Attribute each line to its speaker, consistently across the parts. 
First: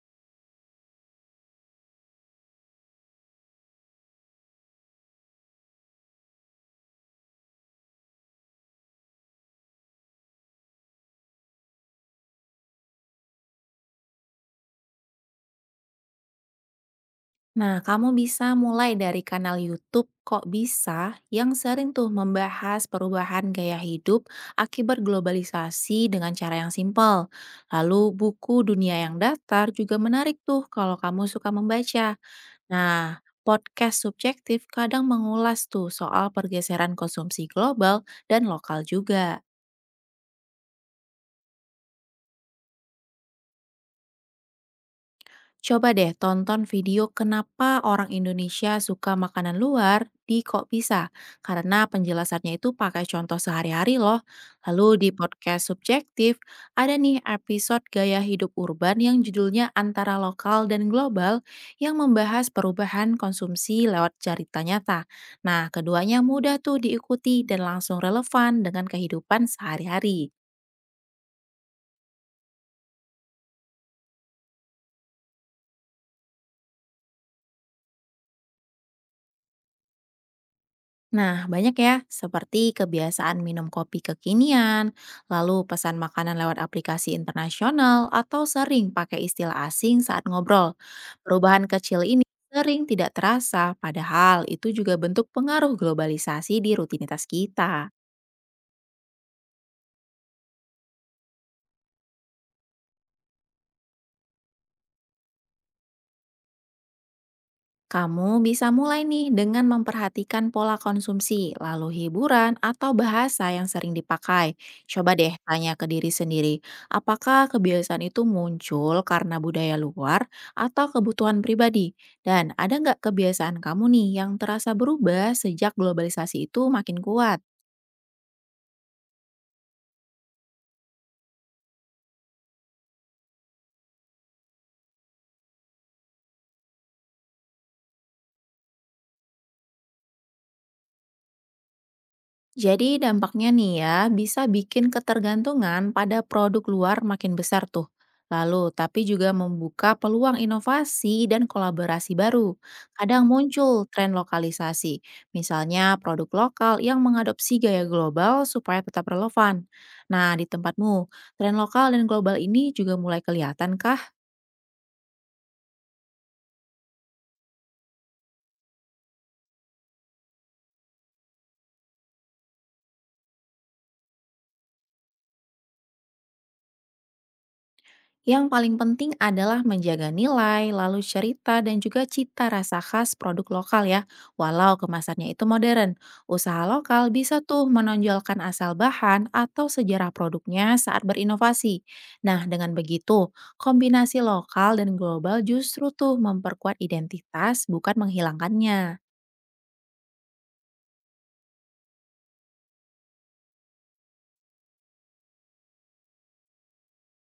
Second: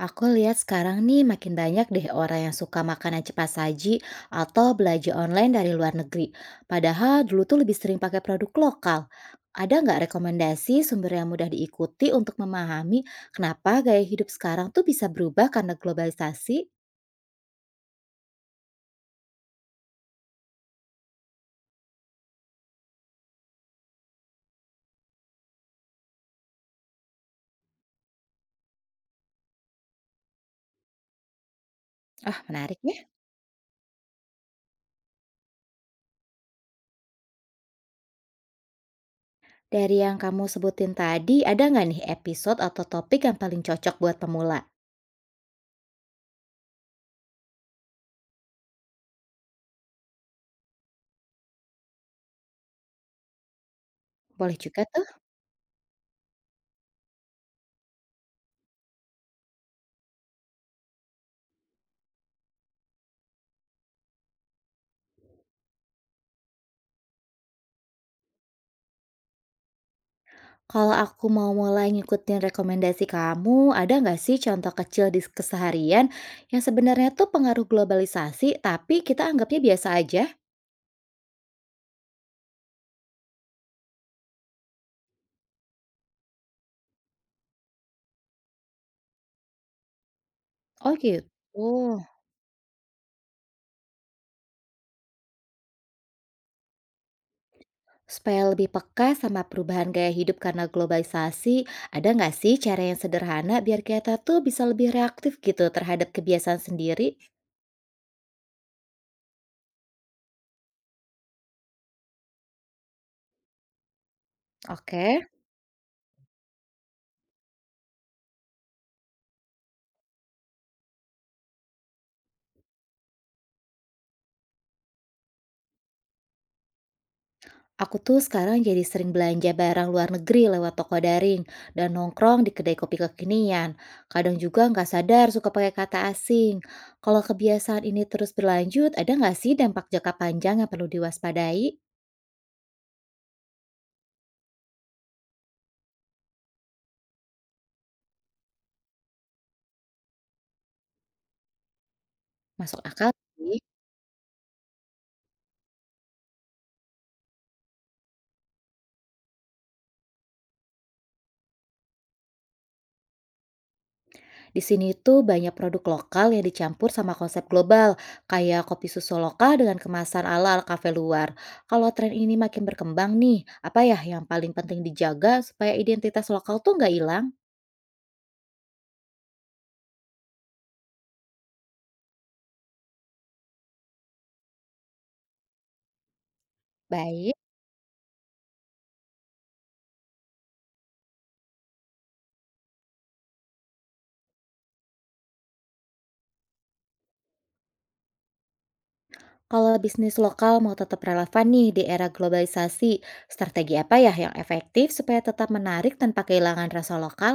Speaker 1: Aku lihat sekarang nih makin banyak deh orang yang suka makanan cepat saji atau belanja online dari luar negeri. Padahal dulu tuh lebih sering pakai produk lokal. Ada nggak rekomendasi sumber yang mudah diikuti untuk memahami kenapa gaya hidup sekarang tuh bisa berubah karena globalisasi?
Speaker 2: Nah, kamu bisa mulai dari kanal YouTube Kok Bisa yang sering tuh membahas perubahan gaya hidup akibat globalisasi dengan cara yang simpel. Lalu buku Dunia yang Datar juga menarik tuh kalau kamu suka membaca.
Speaker 1: Ah, menarik ya.
Speaker 2: Nah, podcast subjektif kadang mengulas tuh soal pergeseran konsumsi global dan lokal juga.
Speaker 1: Dari yang kamu sebutin tadi, ada nggak nih episode atau topik yang paling cocok buat pemula?
Speaker 2: Coba deh tonton video kenapa orang Indonesia suka makanan luar di Kok Bisa, karena penjelasannya itu pakai contoh sehari-hari loh.
Speaker 1: Boleh juga
Speaker 2: Lalu
Speaker 1: tuh.
Speaker 2: di podcast subjektif, ada nih episode gaya hidup urban yang judulnya antara lokal dan global yang membahas perubahan konsumsi lewat cerita nyata. Nah, keduanya mudah tuh diikuti dan langsung relevan dengan kehidupan sehari-hari.
Speaker 1: Kalau aku mau mulai ngikutin rekomendasi kamu, ada nggak sih contoh kecil di keseharian yang sebenarnya tuh pengaruh globalisasi, tapi kita anggapnya biasa aja?
Speaker 2: Nah, banyak ya, seperti kebiasaan minum kopi kekinian, lalu pesan makanan lewat aplikasi internasional, atau sering pakai istilah asing saat ngobrol.
Speaker 1: Oh gitu.
Speaker 2: Perubahan kecil ini sering tidak terasa, padahal itu juga bentuk pengaruh globalisasi di rutinitas kita.
Speaker 1: Supaya lebih peka sama perubahan gaya hidup karena globalisasi, ada nggak sih cara yang sederhana biar kita tuh bisa lebih reaktif gitu terhadap kebiasaan sendiri?
Speaker 2: Kamu bisa mulai nih dengan memperhatikan pola konsumsi, lalu hiburan atau bahasa yang sering dipakai. Coba
Speaker 1: Oke.
Speaker 2: deh tanya ke diri sendiri, apakah kebiasaan itu muncul karena budaya luar atau kebutuhan pribadi? Dan ada nggak kebiasaan kamu nih yang terasa berubah sejak globalisasi itu makin kuat?
Speaker 1: Aku tuh sekarang jadi sering belanja barang luar negeri lewat toko daring dan nongkrong di kedai kopi kekinian. Kadang juga nggak sadar suka pakai kata asing. Kalau kebiasaan ini terus berlanjut, ada nggak sih dampak jangka panjang yang perlu diwaspadai?
Speaker 2: Jadi dampaknya nih ya, bisa bikin ketergantungan pada produk luar makin besar tuh. Lalu, tapi juga membuka peluang inovasi dan kolaborasi baru.
Speaker 1: Masuk akal
Speaker 2: Kadang
Speaker 1: sih.
Speaker 2: muncul tren lokalisasi, misalnya produk lokal yang mengadopsi gaya global supaya tetap relevan. Nah, di tempatmu, tren lokal dan global ini juga mulai kelihatan kah?
Speaker 1: Di sini tuh banyak produk lokal yang dicampur sama konsep global, kayak kopi susu lokal dengan kemasan ala kafe luar. Kalau tren ini makin berkembang nih, apa ya yang paling penting dijaga supaya identitas lokal tuh nggak hilang?
Speaker 2: Yang paling penting adalah menjaga nilai, lalu cerita, dan juga cita rasa khas produk lokal ya, walau kemasannya itu modern. Usaha lokal
Speaker 1: Baik.
Speaker 2: bisa tuh menonjolkan asal bahan atau sejarah produknya saat berinovasi. Nah, dengan begitu, kombinasi lokal dan global justru tuh memperkuat identitas, bukan menghilangkannya.
Speaker 1: Kalau bisnis lokal mau tetap relevan nih di era globalisasi, strategi apa ya yang efektif supaya tetap menarik tanpa kehilangan rasa lokal?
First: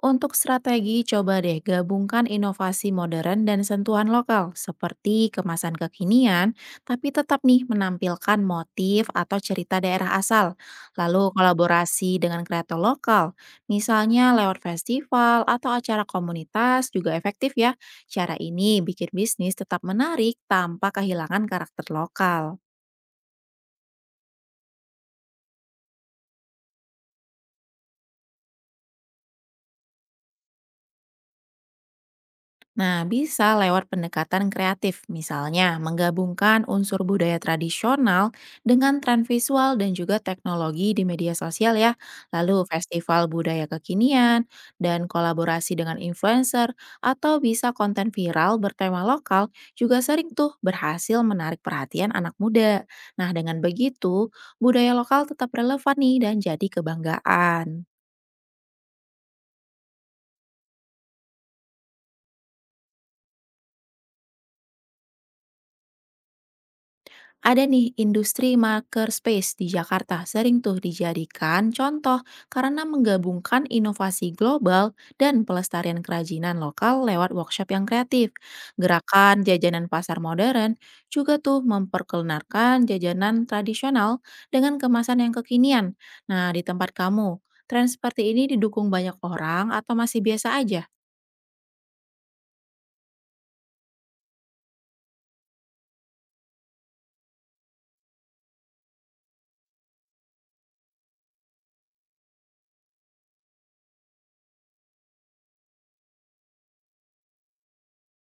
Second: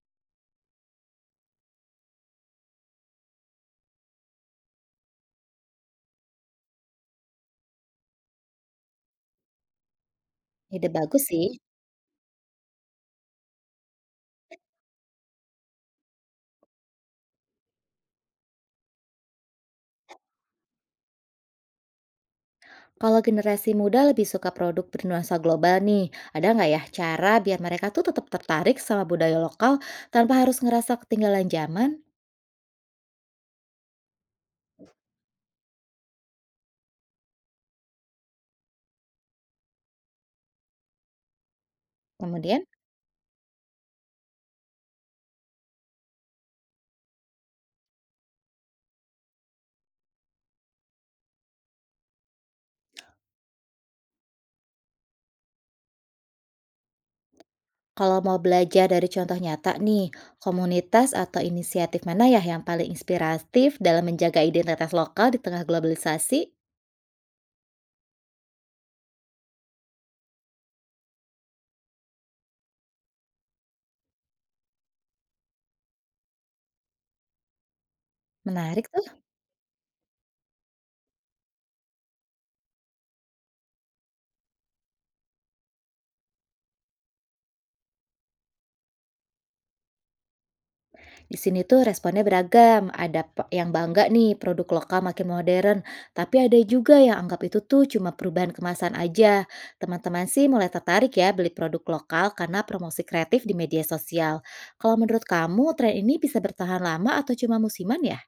Speaker 2: Untuk strategi, coba deh gabungkan inovasi modern dan sentuhan lokal, seperti kemasan kekinian, tapi tetap nih menampilkan motif atau cerita daerah asal.
Speaker 1: Ide bagus
Speaker 2: Lalu
Speaker 1: sih.
Speaker 2: kolaborasi dengan kreator lokal, misalnya lewat festival atau acara komunitas juga efektif ya. Cara ini bikin bisnis tetap menarik tanpa kehilangan karakter lokal.
Speaker 1: Kalau generasi muda lebih suka produk bernuansa global nih, ada nggak ya cara biar mereka tuh tetap tertarik sama budaya lokal tanpa harus ngerasa ketinggalan zaman?
Speaker 2: Nah, bisa lewat pendekatan kreatif, misalnya menggabungkan unsur budaya tradisional dengan tren visual dan juga teknologi di media sosial ya. Lalu
Speaker 1: Kemudian,
Speaker 2: festival budaya kekinian dan kolaborasi dengan influencer atau bisa konten viral bertema lokal juga sering tuh berhasil menarik perhatian anak muda. Nah, dengan begitu budaya lokal tetap relevan nih dan jadi kebanggaan.
Speaker 1: kalau mau belajar dari contoh nyata nih, komunitas atau inisiatif mana ya yang paling inspiratif dalam menjaga identitas lokal di tengah globalisasi?
Speaker 2: Ada nih industri makerspace di Jakarta sering tuh dijadikan contoh karena menggabungkan inovasi global dan pelestarian kerajinan lokal lewat workshop yang kreatif.
Speaker 1: Menarik.
Speaker 2: Gerakan jajanan pasar modern juga tuh memperkenalkan jajanan tradisional dengan kemasan yang kekinian. Nah, di tempat kamu, tren seperti ini didukung banyak orang atau masih biasa aja?
Speaker 1: Di sini tuh responnya beragam, ada yang bangga nih produk lokal makin modern, tapi ada juga yang anggap itu tuh cuma perubahan kemasan aja. Teman-teman sih mulai tertarik ya beli produk lokal karena promosi kreatif di media sosial. Kalau menurut kamu, tren ini bisa bertahan lama atau cuma musiman ya?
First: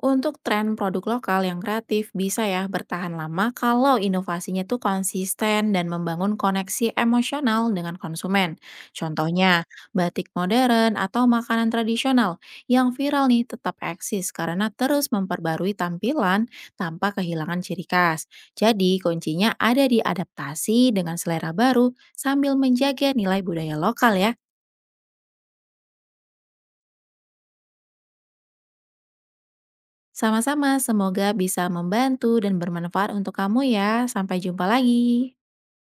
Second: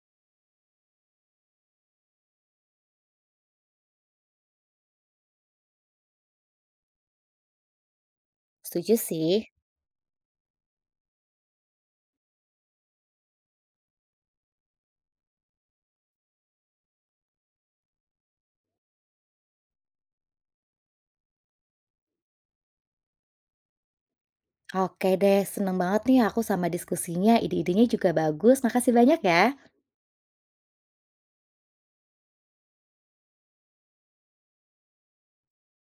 Speaker 2: Untuk tren produk lokal yang kreatif bisa ya bertahan lama kalau inovasinya tuh konsisten dan membangun koneksi emosional dengan konsumen.
Speaker 1: Setuju sih.
Speaker 2: Contohnya, batik modern atau makanan tradisional yang viral nih tetap eksis karena terus memperbarui tampilan tanpa kehilangan ciri khas. Jadi, kuncinya ada di adaptasi dengan selera baru sambil menjaga nilai budaya lokal ya.
Speaker 1: Oke deh, seneng banget nih aku sama diskusinya. Ide-idenya juga bagus. Makasih banyak ya.
Speaker 2: Sama-sama, semoga bisa membantu dan bermanfaat untuk kamu ya. Sampai jumpa lagi.